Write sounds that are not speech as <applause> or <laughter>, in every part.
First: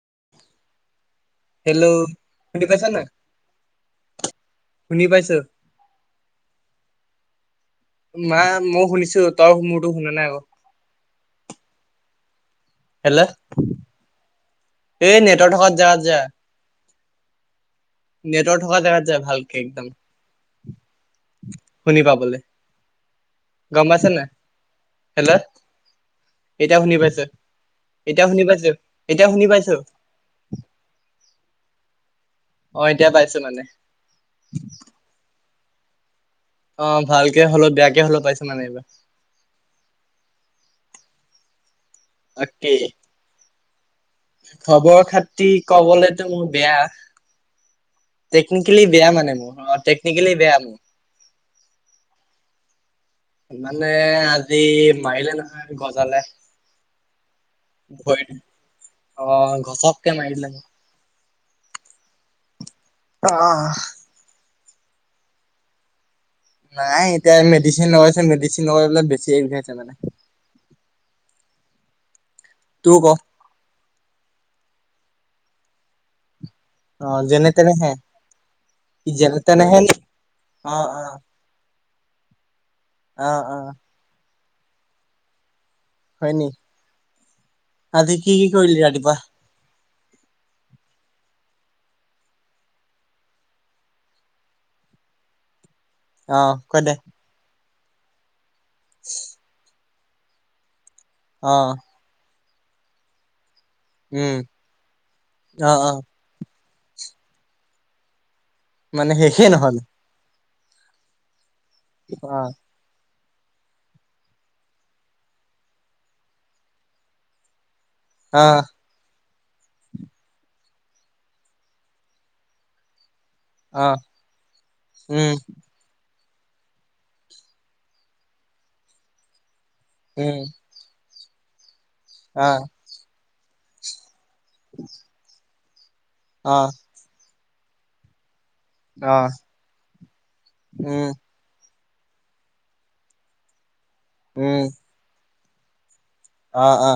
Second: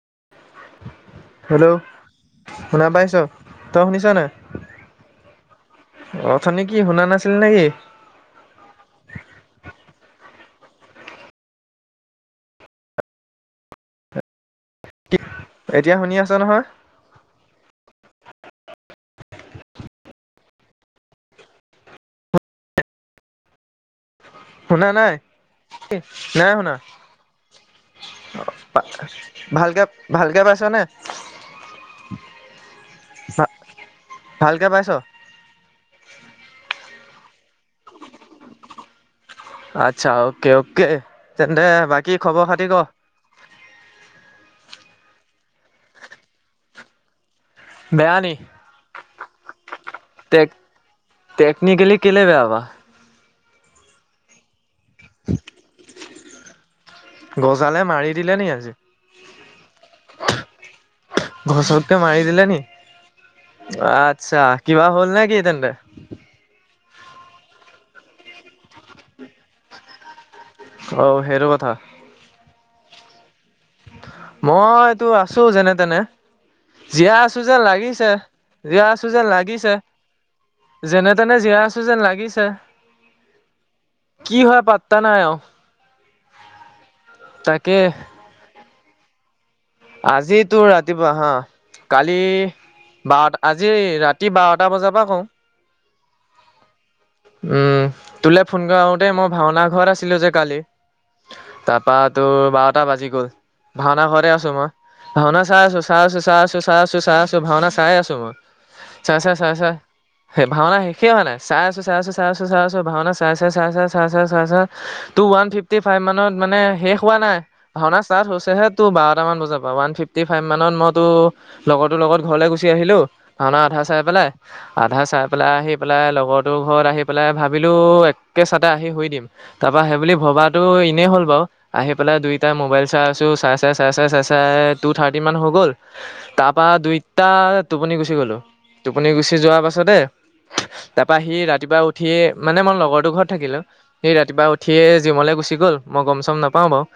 <unintelligible> Hello. শুনি শুনা পাইছা নাই? পাইছ, তই শুনিছ নে? শুনি পাইছো। অথনি কি শুনা নাছিল নেকি? মা মই শুনিছো তই মোৰতো শুনা নাই আকৌ। হেল্ল, এই নেটৰ্টক থকা এতিয়া জেগাত শুনি যা। আছ নহয়? নেটৱৰ্ক থকা জেগাত যা ভালকে একদম। শুনি পাবলে, গম পাইছে না? শুনা নাই, নাই শুনা। এতিয়া শুনি পাইছো এতিয়া শুনি পাইছো এতিয়া শুনি পাইছো। ভালকে, ভালকে পাইছ নে? অ, এতিয়া পাইছো মানে। উ। আহ ভালকে হলেও বেয়াকে হলেও পাইছো মানে এইবাৰ। আচ্ছা অ'কে অ'কে। তেন্তে বাকী খবৰ খাতি ক? খবৰ-খাতি কবলেতো মোৰ বেয়া। বেয়া নি? টেকনিকেলি বেয়া মানে মোৰ। অ, টেকনিকেলি টেক বেয়া মোৰ। টেকনিকেলি কেলে বেয়া পাওঁ। মানে আজি মাৰিলে নহয় গজালে। গজালে মাৰি দিলে নি আজি? গছক কে মাৰি দিলে। ঘচককে মাৰি দিলে নি? অ আচ্ছা কিবা হ'ল নে কি তেন্তে? নাই এতিয়া মেডিচিন লগাইছে মেডিচিন লগাই পেলাই বেছিইছে মানে। অঁ, সেইটো কথা। তোৰ ক? মইটো আছো যেনে তেনে। অ জীয়াই আছো যেনে যেন তেনেহে লাগিছে। জীয়াই আছো কি যেন যেনে লাগিছে। তেনেহে নি? অ যেনে-তেনে যিয়াই আছো যেন লাগিছে। আহ, অ। কি হয় পাত্তা নাই আও হয়নি আজি কি, কি কৰিলি ৰাতিপুৱা? আজিতো ৰাতিপুৱা হা, কালি বাৰটা আজি ৰাতি বাৰটা বজাৰ পৰা কওঁ। অ, কৈ দে উম, তোলে ফোন কৰোঁতে দেই মই ভাওনা ঘৰত আছিলো যে কালি। অ তাৰপা তোৰ বাৰটা বাজি গ'ল। ভাওনা উম ঘৰতে আছো মই। ভাওনা চাই অ আছো, অ চাই আছো চাই আছো, চাই আছো, চাই আছো ভাওনা চাই আছো মই। মানে চাই চাই শেষেই চাই চাই নহল। সেই ভাওনা শেষে হোৱা নাই। চাই আছো, চাই আছো, চাই অ আছো, চাই আছো ভাওনা চাই, চাই, চাই, চাই চাই চাই তু ৱান ফিফটি ফাইভ মানত মানে শেষ হোৱা নাই। ভাওনা ষ্টাৰ্ট অ হৈছেহে তোৰ বাৰটামান বজাত। ওৱান ফিফটি ফাইভ মানত মইতো লগৰটোৰ লগত ঘৰলৈ গুচি আহিলো। ভাওনা আধা অ চাই পেলাই, আধা চাই উম পেলাই, আহি পেলাই লগত তোৰ ঘৰত আহি পেলাই ভাবিলো একে চাতে আহি শুই দিম তাৰপা সেইবুলি উম ভবাটো এনেই হ'ল। বাৰু আহি পেলাই দুইটা অ মবাইল চাই আছো চাই চাই চাই চাই চাই চাই টু থাৰ্টি মান হৈ গ'ল। তাৰ অ পৰা দুইটা টোপনি গুচি গ'লো। টোপনি অ গুচি যোৱাৰ পাছতে উম তাপা সি ৰাতিপুৱা উঠি উঠিয়ে মানে মই লগৰটো ঘৰত থাকিলো সেই ৰাতিপুৱা উম উঠিয়ে জিমলে গুচি গ'ল। মই গম চম নাপাও অ বাৰু অ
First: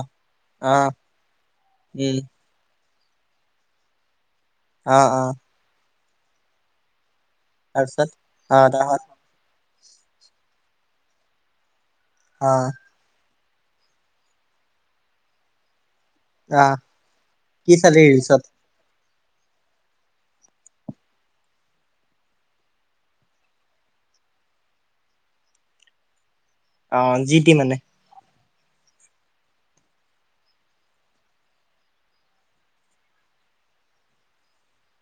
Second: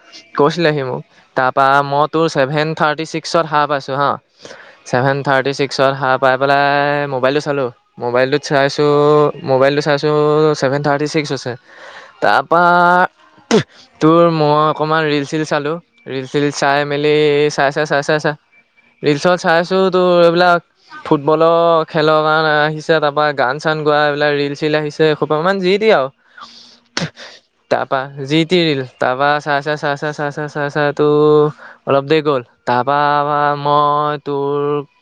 অ কৈছিলেহি মোক। তাৰ পৰা মত উম ছেভেন থাৰ্টি চিক্সত সাৰ পাইছো হা অ ছেভেন অ থাৰ্টি চিক্সত সাৰ পাই পেলাই চালো তাৰপিছত মোবাইলটোত অ চাইছো তাৰপিছত মোবাইলটো চাইছো ছেভেন থাৰ্টি ছিক্স আছে। অ তাৰপা তোৰ মই অকমান ৰিল চিল চালো। ৰিল ছিল অ চাই মেলি ছাই কি চালি ছাই ছাই ৰিলচত ৰিলচত চাই আছো তো এইবিলাক ফুটবলৰ খেলৰ কাৰণে আহিছে, তাৰপৰা গান চান গোৱা এইবিলাক ৰিল চিল আহিছে, এহোপামান যি দিয়ে আৰু। অ জি টি মানে। কি তাপা চাই চাই চাই চাই চাই চাই তো অলপ দেৰি গ'ল, তাৰপা মই তোৰ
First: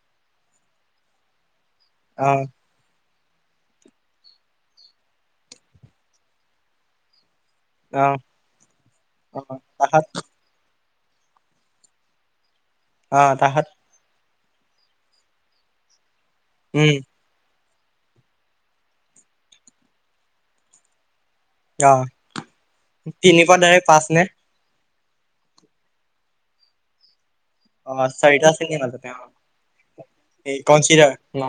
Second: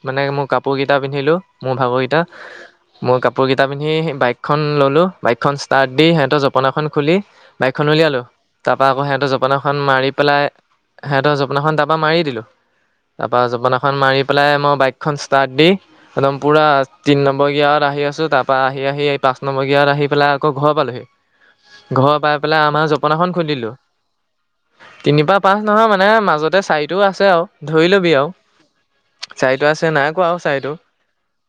মানে মোৰ কাপোৰকেইটা পিন্ধিলোঁ, মোৰ ভাগৰকেইটা, অ মই কাপোৰ কেইটা পিন্ধি বাইকখন ললো, বাইকখন ষ্টাৰ্ট দি সিহঁতৰ জপনাখন খুলি বাইকখন অ উলিয়ালো। তাৰপৰা আকৌ সেহঁতৰ অ জপনা এখন তাহাত মাৰি পেলাই সেহঁতৰ জ জপনাখন তাৰপা মাৰি দিলো, অ তাৰপা তাহাত জপনাখন মাৰি পেলাই মই বাইকখন ষ্টাৰ্ট দি উদম পোৰা উম তিনি নম্বৰ গেৰেত আহি আছো, তাৰ পৰা আহি আহি এই পাঁচমৰ ইয়াত আহ পেলাই আকৌ ঘৰ পালোহি। অ ঘৰ পাই পেলাই আমাৰ জপনাখন তিনিৰ পৰা খুন্দিলো ডাইৰেক্ট পাঁচ নে তিনি পা পাঁচ নহয় মানে মাজতে চাৰিটো আছে আৰু। ধৰি অ লবি আৰু, চাৰিটা শ্ৰেণীৰ মাজতে অ চাইটো আছে নাই কোৱা আৰু এই চাইটো। কনচিডাৰ ন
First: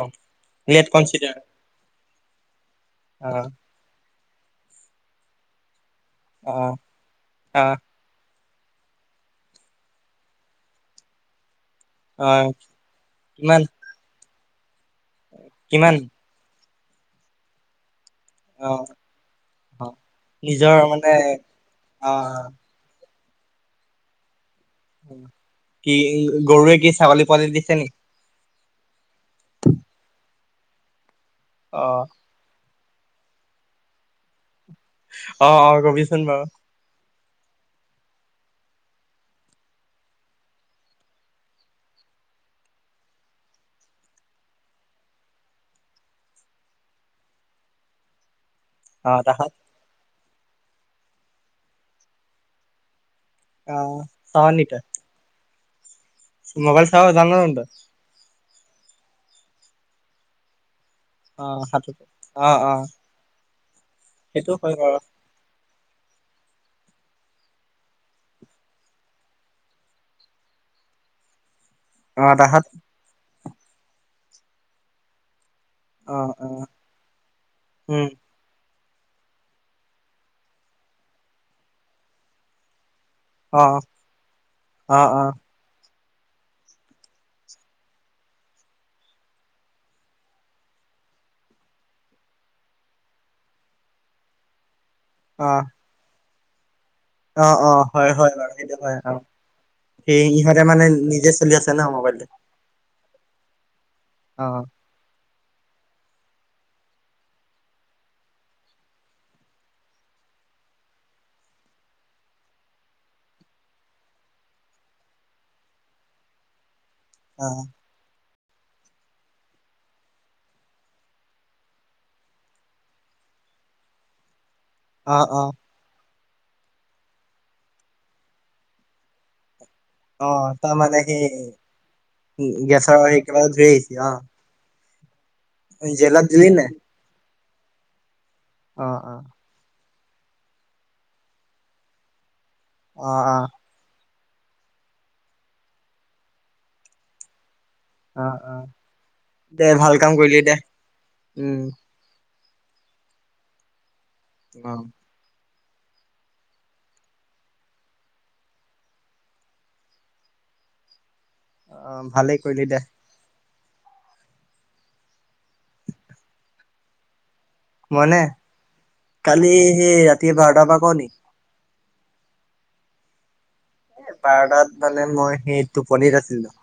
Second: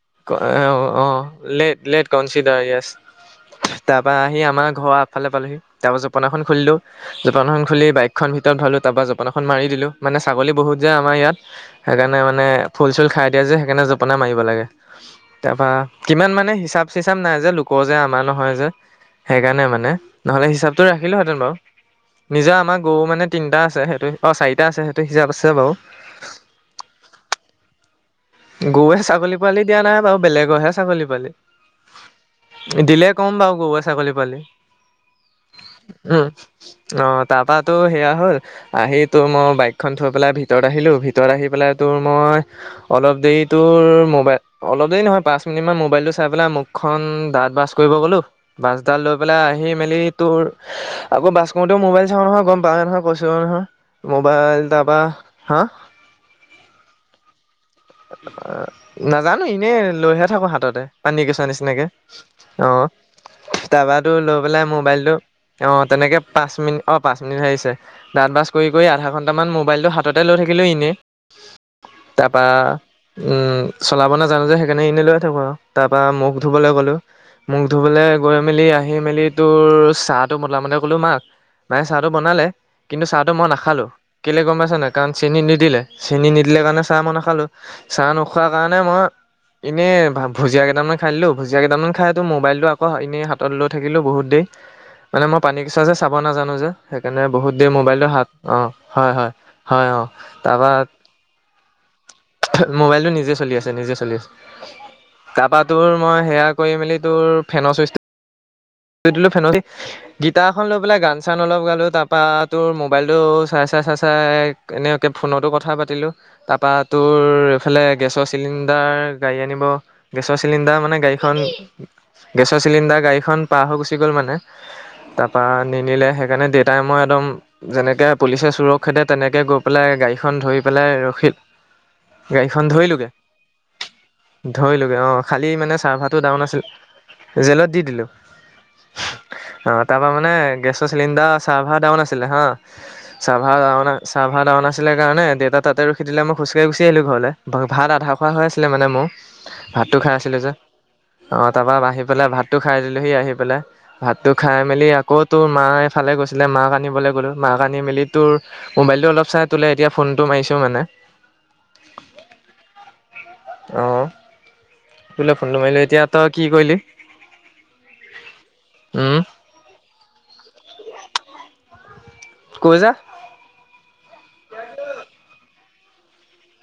লেট অ অ consider late late consider yes. অ। বা আহি আমাৰ ঘৰ আগফালে পালোহি, তাৰপৰা জপনা অ খুলিলো, জপনা অ খুলি বাইকখন ভিত তত ভৰালো, তাৰপৰা জপনা এখন মাৰি দিলোঁ, মানে ছাগলী বহুত যে আমাৰ ইয়াত। সেইকাৰণে অ মানে ফুল চুল খাই দিয়ে যে কিমান সেইকাৰণে জপনা মাৰিব লাগে। তাৰপা কিমান মানে হিচাপ চিচাপ নাই যে লোকৰ যে আম জমা নহয় যে অ সেইকাৰণে অ মানে, নহলে নিজৰ হিচাপটো মানে ৰাখিলো হেঁতেন বাৰু। অ নিজৰ আমাৰ গৰু মানে তিনিটা আছে সেইটো অ চাৰি কি গৰুৱে কি ছাগলী পোৱালী দিছে নেকি? গৰুৱে ছাগলী পোৱালি দিয়া নাই বাৰু, বেলেগৰহে ছাগলী পোৱালী। অহ। দিলে ক'ম বাৰু গৰুৰে ছাগলী পোৱালি অ অ কবিচোন বাৰু উম অহ তাৰ পৰা তো সেয়া হ'ল আহি তোৰ মই বাইকখন থৈ পেলাই ভিতৰত আহিলো, ভিতৰত আহি পেলাই তোৰ মই হয়। অলপ দেৰিতো মোবাইল, অলপ দেৰি নহয় পাঁচ মিনিটমান মোবাইলটো চাই পেলাই মুখখন দাঁত বাছ কৰি দিব গ'লো, বাছ এডাল অ লৈ পেলাই তাহাত আহি মেলি তোৰ আকৌ বাছ কওতেও মোবাইল চাওঁ নহয় গম পাৱে নহয়। কৈছো নহয় অ চাৱ নি মোবাইল তই তাৰপা হা, মোবাইল চাব জান জানো তই? অ নাজানো এনে লৈহে থাকো হাততে। পানী কেচুৱা অ নিচিনাকে। সাঁতোৰ অ তাৰপৰাটো লৈ সেইটো পেলাই হয় বাৰু মোবাইলটো অ তেনেকে পাঁচ মিনিট অ পাঁচ মিনিট আহিছে, দাঁত ব্ৰাছ কৰি আধা ঘণ্টামান মোবাইলটো হাতে লৈ থাকি লো ইনে। অ বা তাহাত উম চলাব নাজানো যে, সেইকাৰণে এনেই লৈ থাকো আৰু। তাৰ পৰা অ মুখ অ ধুবলৈ গলো, মুখ উম ধুবলৈ গৈ মেলি আহি আহি মেলি তোৰ চাহটো মতলা মতে কলো মাক, মায়ে চাহটো বনালে। কিন্তু চাহটো মই অ নাখালো, কেলে গম পাইছো নাই অ কাৰণ অ চেনি নিদিলে, চেনি নিদিলে কাৰণে চাহ মই না খালো, চাহ নোখোৱা কাৰণে মই ইনেই ভা ভুজিয়া কেইটামান খাই দিলো, ভুজিয়া কেইটান খাই, তো মোবাইলটো আকৌ ইনেই হাতত লৈ থাকিলো বহুত দেৰি মানে মই অ পানী কেঁচুৱা যে চাব নাজানো যে। সেইকাৰণে অ বহুত দেৰি অ মোবাইলটো হয় হাত হয় বাৰু অ সেইটো হয় অ হয় হয় অ, সেই ইহঁতে তাৰপৰা মানে নিজে চলি আছে ন মোবাইলটো মোবাইলটো নিজে চলি আছে নিজে চলি আছে। অ তাৰপা তোৰ মই সেয়া কৰি মেলি তোৰ ফেনৰ চুইচটো সেইটো লৈ ফেনতে, গিটাৰ এখন লৈ পেলাই গান চান অলপ গালো তাৰপা তোৰ মোবাইলটো চাই চাই চাই চাই এনেকে ফোনতো কথা পাতিলো। তাৰপা তোৰ অ এইফালে গেছৰ চিলিণ্ডাৰ গাড়ী আনিব গেছৰ চিলিণ্ডাৰ মানে গাড়ীখন গেছৰ চিলিণ্ডাৰ গাড়ীখন পাৰ হৈ গুছি গল মানে, তা অ পা নিনিলে সে সেইকাৰণে দেতাই মই একদম যেনেকে পুলিচে চুৰক খেদে তেনেকে গ পেলাই গাড়ীখন ধৰি পেলাই ৰখিল উ গেছৰ একেবাৰে ধুই আহিছে অ কৰিলোগে অ খালি মানে চাৰ্ভাৰটো জেলত দিলি ডাউন আছিল জেলত দি দিলো। অঁ, অঁ। অ তাৰ পৰা মানে গেছৰ চিলিণ্ডাৰ চাৰ্ভাৰ ডাউন আছিলে হা। অ অ চাৰ্ভাৰ ডাউন ছাৰ্ভাৰ ডাউন আছিলে কাৰণে দেউতা তাতে ৰখি দিলে, মই খোজকাঢ়ি গুচি আহিলো ঘৰলে। ভাত আধা অ খোৱা হৈ অ আছিলে মানে মোৰ দে ভাল ভাতটো কাম খাই কৰিলি আছিলো যে দে অ উম তাৰপা আহি পেলাই ভাতটো খাই দিলোহি, আহি পেলাই ভাতটো খাই অ মেলি আকৌ তোৰ মা এফালে গৈছিলে মাক আনিবলৈ গ'লো মাক আনি মেলি তোৰ মোবাইল টো অলপ চাই তোলে এতিয়া ফোনটো মাৰিছো টো মানে অ ভালেই কৰিলি দে অহ তোলে ফোনটো মাৰিলো এতিয়া তই কি কৰিলি? মই মানে উম কালি সেই ৰাতি বাৰটাৰ পৰা ক নি কৈ যা এ বাৰটাত মানে মই সেই টোপনিত আছিলো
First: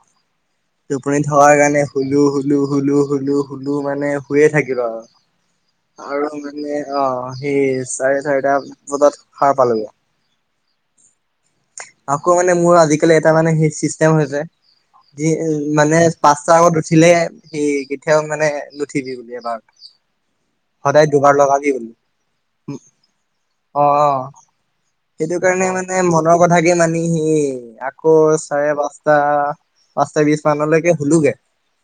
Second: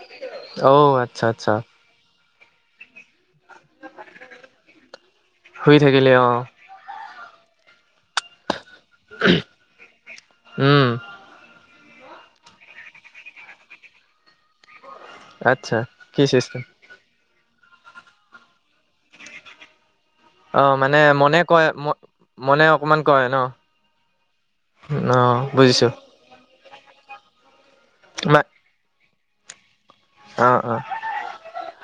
অ' টোপনি আচ্ছা থকাৰ আচ্ছা কাৰণে শুলো শুলো, শুলো, শুলো, শুলো মানে শুয়ে থাকিলো শুই থাকিলি আৰু আৰু অ' মানে অ সি চাৰে চাৰিটা বজাত সাৰ পালোগে উম আকৌ মানে মোৰ আজিকালি এটা মানে সেই চিষ্টেম হৈছে। যি আচ্ছা মানে কি পাঁচটা চিষ্টেম আগত উঠিলে সি কেতিয়াও মানে নুঠিবি বুলি এবাৰ অ মানে সদায় দুবাৰ মনে কয় লগাবি ম বোলো। মনে অকমান কয় ন ও, অ, অ। অ সেইটো কাৰণে বুজিছো মানে মনৰ কথ থাকে মানে, সেই আকৌ মা চাৰে পাঁচটা পাঁচটা বিশ অ অ মানলৈকে শুলোগে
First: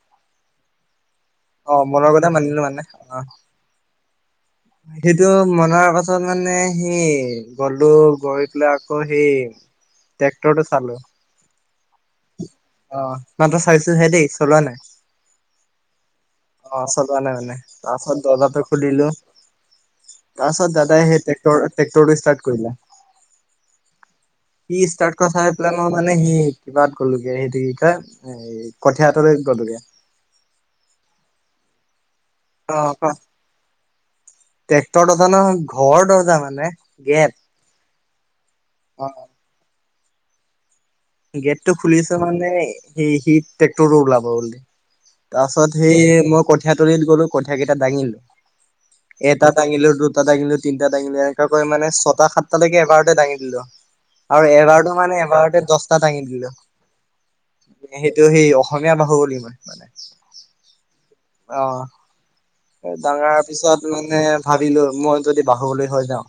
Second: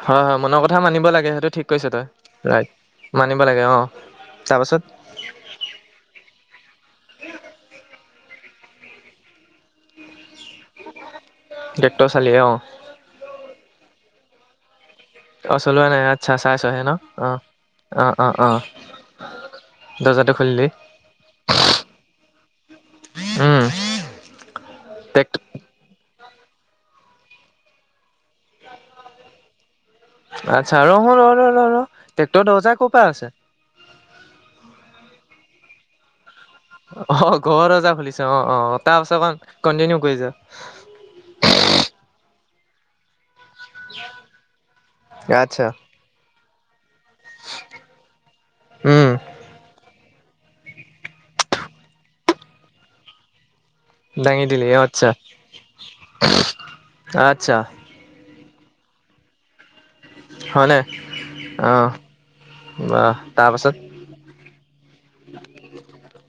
হয় হয় মনৰ কথা মানিব লাগে সেইটো ঠিক অ কৈছ তই মনৰ কথা মানিলো ৰাইত মানে অ মানিব লাগে অ তাৰপাছত সেইটো মনৰ কথা মানে সি গলো গৈ পেলাই আকৌ সেই ট্ৰেক্টৰটো চালো গেট চালি অ অ ম তইটো চাইছো হে দেই চলোৱা নাই অ চলোৱা নাই। আচ্ছা অ চাইছহে ন আছ অ তেনে হলে অ তাৰপাছত অ অ দৰ্জাতো খুলিলো দৰ্জাটো খুলিলি তাৰপাছত দাদাই সেই টেক্টৰ ট্ৰেক্টৰটো ষ্টাৰ্ট কৰিলে। উম সি ষ্টাৰ্ট টেক কৰা চায় পেলাই মই মানে মানে সি কিবাত গ'লোগে সেইটো কি কয় এ কঠীয়া তলিত গ'লোগে আচ্ছা, ৰহ -ৰ-ৰ-ৰ-ৰ, ট্ৰেক্টৰ দৰজা অ ক'ৰ ক পৰা আছে? ট্ৰেক্টৰ নহয়, ঘৰৰ দৰজা হয়। অ ঘৰ দৰজা খুলিছে। অ-অ তাৰ পাছৰ পৰা কন্টিনিউ কৰি যাম। গেট টো খুলিছে মানে সেই সি ট্ৰেক্টৰটো ওলাব বুলি তাৰ আচ্ছা পাছত সেই মই কঠীয়া তলিত গলো। কঠীয়া কেইটা দাঙিলো। উম এটা ডাঙিলো দু দুটা দাঙিলো তিনিটা দাঙিলো এনেকোৱা কৰি মান ছটা সাতটালৈকে এবাৰতে দাঙি দিলো আৰু দাঙি দিলি অ এবাৰতো আচ্ছা মানে এবাৰতে দছ আচ্ছা সেইটো সেই অসমীয়া বাহু বুলি মই মানে হয় ন আহঁ ডাঙৰ পিছত মানে ভাবিলো মই যদি বাহুবলি হৈ যাও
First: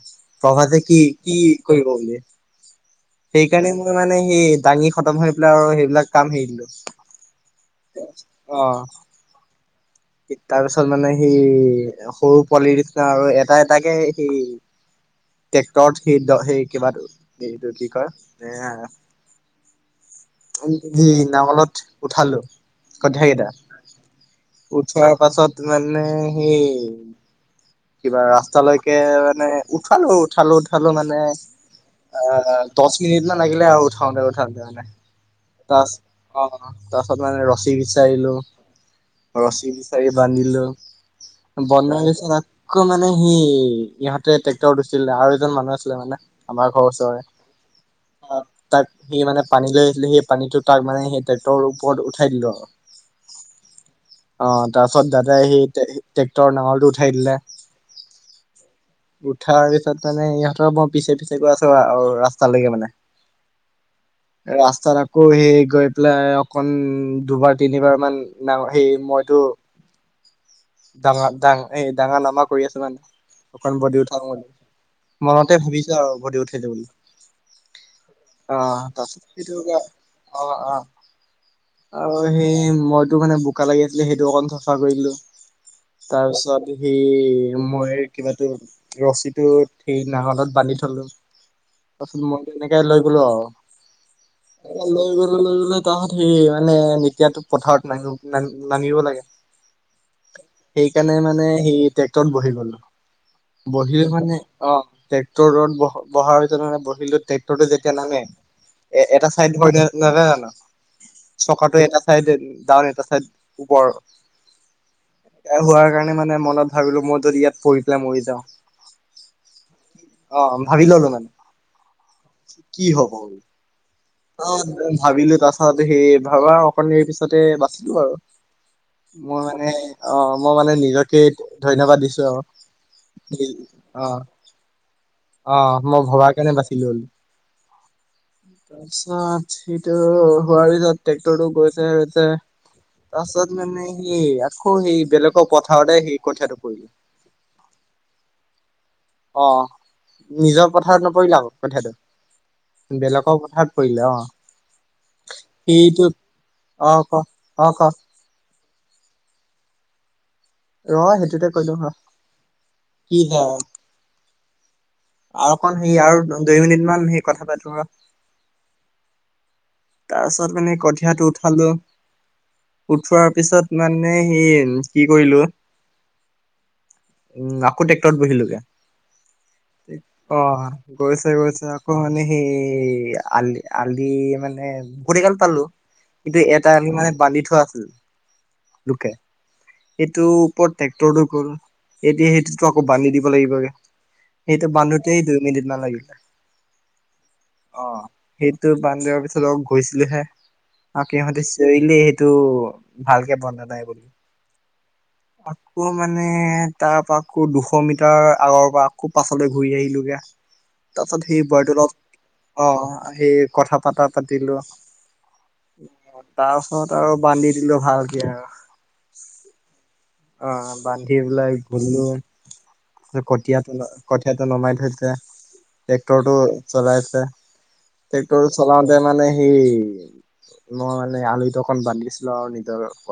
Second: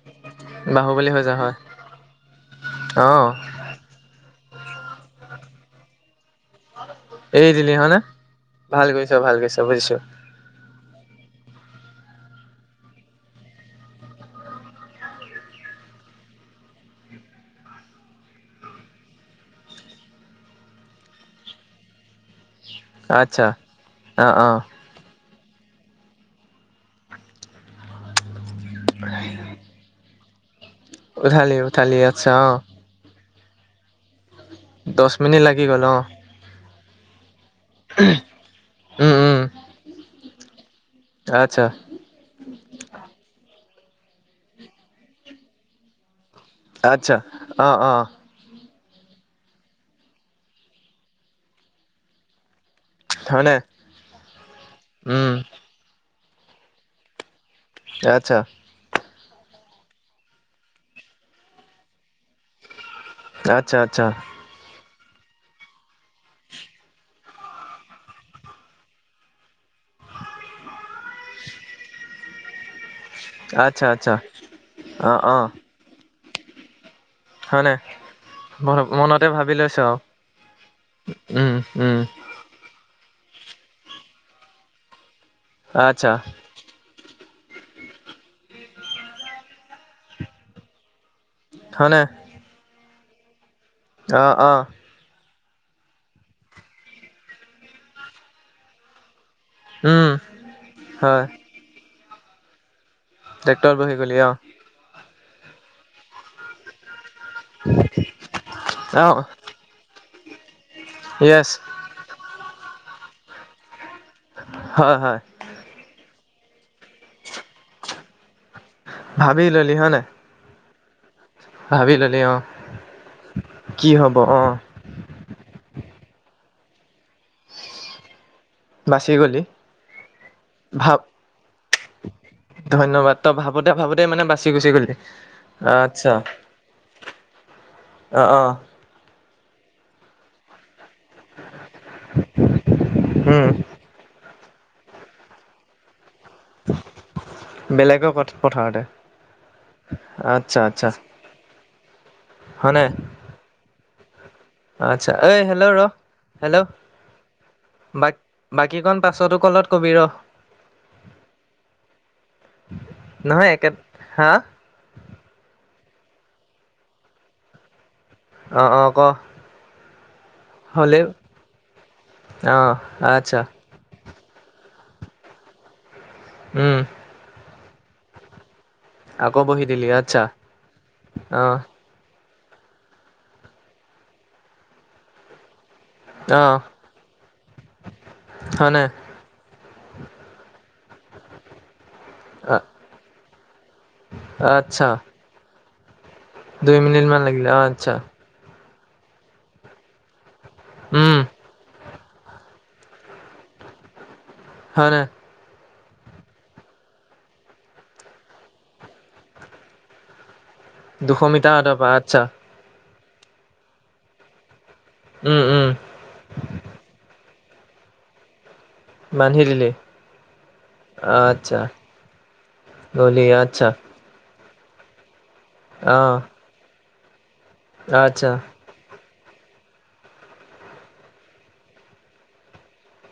প্ৰভা যে কি বাহুবলী হৈ যা কি হয় কৰিব বুলি অ সেইকাৰণে মই মানে সেই দাঙি খতম হৈ পেলাই আৰু সেইবিলাক কাম হেৰি দিলো। এৰি দিলি হয় নে অ ভাল কৰিছ ভাল কৰিছ বুজিছো। সেই সৰু পোৱালিৰ নিচিনা আৰু এটা এটাকে সেৰি ট্ৰেক্টৰত সেই সেই কিবা এইটো কি কয় এ উ হ নাঙলত উঠালো কথা কেইটা আচ্ছা অ অ উঠোৱাৰ পাছত মানে সেই কিবা ৰাস্তালৈকে মানে উঠালো উঠালো উঠালো মানে উঠালি উঠালি অ আচ্ছা অ দহ মিনিট মান লাগিলে আৰু উঠাওতে উঠাওতে দহ মিনিট লাগি ত গ'ল অ তাৰ পাছত মানে ৰছী বিচাৰিলো উম উম ৰছী বিচাৰি বান্ধিলো। <unintelligible> আচ্ছা আকৌ মানে সি ইহঁতে ট্ৰেক্টৰ দিছিল আৰু এজন মানুহ আছিলে মানে আমাৰ ঘৰৰ আচ্ছা ওচৰৰে। অ অ তাক সি মানে পানী লৈ আহিছিলে সেই পানীটো তাক মানে সেই ট্ৰেক্টৰৰ ওপৰত উঠাই দিলো আৰু। হয়নে অ তাৰপাছত উম দাদাই সেই ট্ৰেক্টৰৰ নাঙলটো উঠাই দিলে আচ্ছা উঠাৰ পিছত মানে ইহঁতৰ মৰ পিছে পিছে গৈ আছো ৰাস্তালৈকে মানে আচ্ছা আচ্ছা ৰাস্তাত আকৌ সেই গৈ পেলাই অকন দুবাৰ তিনিবাৰ মান না সেই মইতো ডাঙৰ ডাঙ এই ডাঙৰ নামা কৰি আছো মানে অকণ আচ্ছা বডি আচ্ছা উঠাওঁ বুলি অ অ মনতে ভাবিছো আৰু বডি উঠাইছো বুলি হয়নে মন আহ মনতে ভাবি লৈছ ততটো আৰু অ অ উম উম আৰু সেই মইতো মানে বোকা লাগি আছিলে সেইটো অকণ চাফা কৰি দিলো। আচ্ছা তাৰপিছত সেই মই কিবাতো ৰছীটো সেই নাঙলত বান্ধি থলো তাৰপাছত মই এনেকে লৈ গলো আৰু অহ অহ লৈ লৈ গলো গলে তাহত সেই মানে এতিয়া পথাৰত নাব নামিব লাগে উম সেইকাৰণে হয় মানে সি ট্ৰেক্টৰত বহি গলো। ট্ৰেক্টৰত বহি বহিল গ'লি মানে অ ট্ৰেটৰ ৰ'দ ব বহা <unintelligible> বহিলো ট্ৰেক্টৰটো যেতিয়া নামে এ অ এটা চাইড ধৰ <unintelligible> য়েছ চকাটো এটা চাইডে ডাউন এটা চাইদ ওপৰ হয় হয় হোৱাৰ কাৰণে মানে মনত ভাবিলো মই যদি ইয়াত পৰি পেলাই মৰি যাওঁ ভাবি ললি হয় নাই অ ভাবি ললো মানে ভাবি ললি অ কি হব কি হব অ অহ ভাবিলো তাৰ সে ভাবা অকণ দেৰি পিছতে বাচিলো আৰু বাচি গলি মই মানে অ মই মানে ভাব নিজকে ধন্যবাদ দিছো আৰু। ধন্যবাদ তই ভাবোতে ভাবোতে অ মানে বাচি গুচি গলি অ মই আচ্ছা ভবাৰ কাৰণে বাচিলো হ'লো অ অ তাৰপিছত সিটো হোৱাৰ পিছত ট্ৰেক্টৰটো গৈছে গৈছে উম তাৰপিছত মানে সি সেই বেলেগৰ পথাৰতে সেই কঠিয়াটো পৰিলে। বেলেগৰ পথাৰতে অ আচ্ছা নিজৰ আচ্ছা পথাৰত নপৰিল আক হয় নাই কঠীয়াটো বেলেগৰ পথাৰত কৰিলে অ আচ্ছা ঐ হেল্ল' ৰ সেইটোত হেল্ল' অ' ক অ' ক ব বাকী কন পাছতো কলত কবি ৰ ৰ সেইটোতে কলো হ কি হে নহয় একে হা আৰুকণ সেৰি আৰু দুই মিনিট মান সেই কথা পাতো ৰহ অ অ ক তাৰ পিছত মানে হ'লেও কঠিয়াটো উঠালো অ উঠোৱাৰ আচ্ছা পিছত মানে মানে সি কি কৰিলো উম উ আকৌ ট্ৰেক্টৰত বহিলোগে, আকৌ বহি দিলি আচ্ছা অ গৈছে অ গৈছে আকৌ মানে। সেই আলি -আলি মানে ভৰি কাল পালো কিন্তু অ এটা মানে বান্ধি থোৱা আছিল, হয় নাই লোকে সেইটো ওপৰত ট্ৰেক্টৰটো গ'ল এতিয়া সেইটোতো আকৌ বালি দিব লাগিবগে সেইটো আচ্ছা বান্ধোতে দুই মিনিট নালাগিলে দুই মিনিট মান লাগিলে অ আচ্ছা টো বান্দৰ পিছত অ গৈছিলোহে উম আকৌ হঁতে চিঞৰিলে এইটো ভালকে বনা নাই বুলি হয় নাই আকৌ মানে তাৰ পৰা আকৌ দুশ মিটাৰ আগৰ পৰা আকৌ পাছলৈ ঘূৰি আহিলোগে তাৰপাছত দুশ সেই মিটাৰ আঁতৰ পৰা বোৱাৰটোলত আচ্ছা আহ সেই কথা পতা পাতিলো উম উম তাৰপাছত আৰু বান্ধি দিলে ভালকে আৰু বান্ধি দিলি অ বান্ধি পেলাই আচ্ছা গলো গলি কঠীয়া আচ্ছা তল কঠী নমাই থৈছে, অ ট্ৰেক্টৰটো চলাইছে, আচ্ছা ট্ৰেক্টৰটো চলা তাৰ মানে সেই মই মানে আলিটোক বান্ধ ছিলো আৰু নিজৰ কথা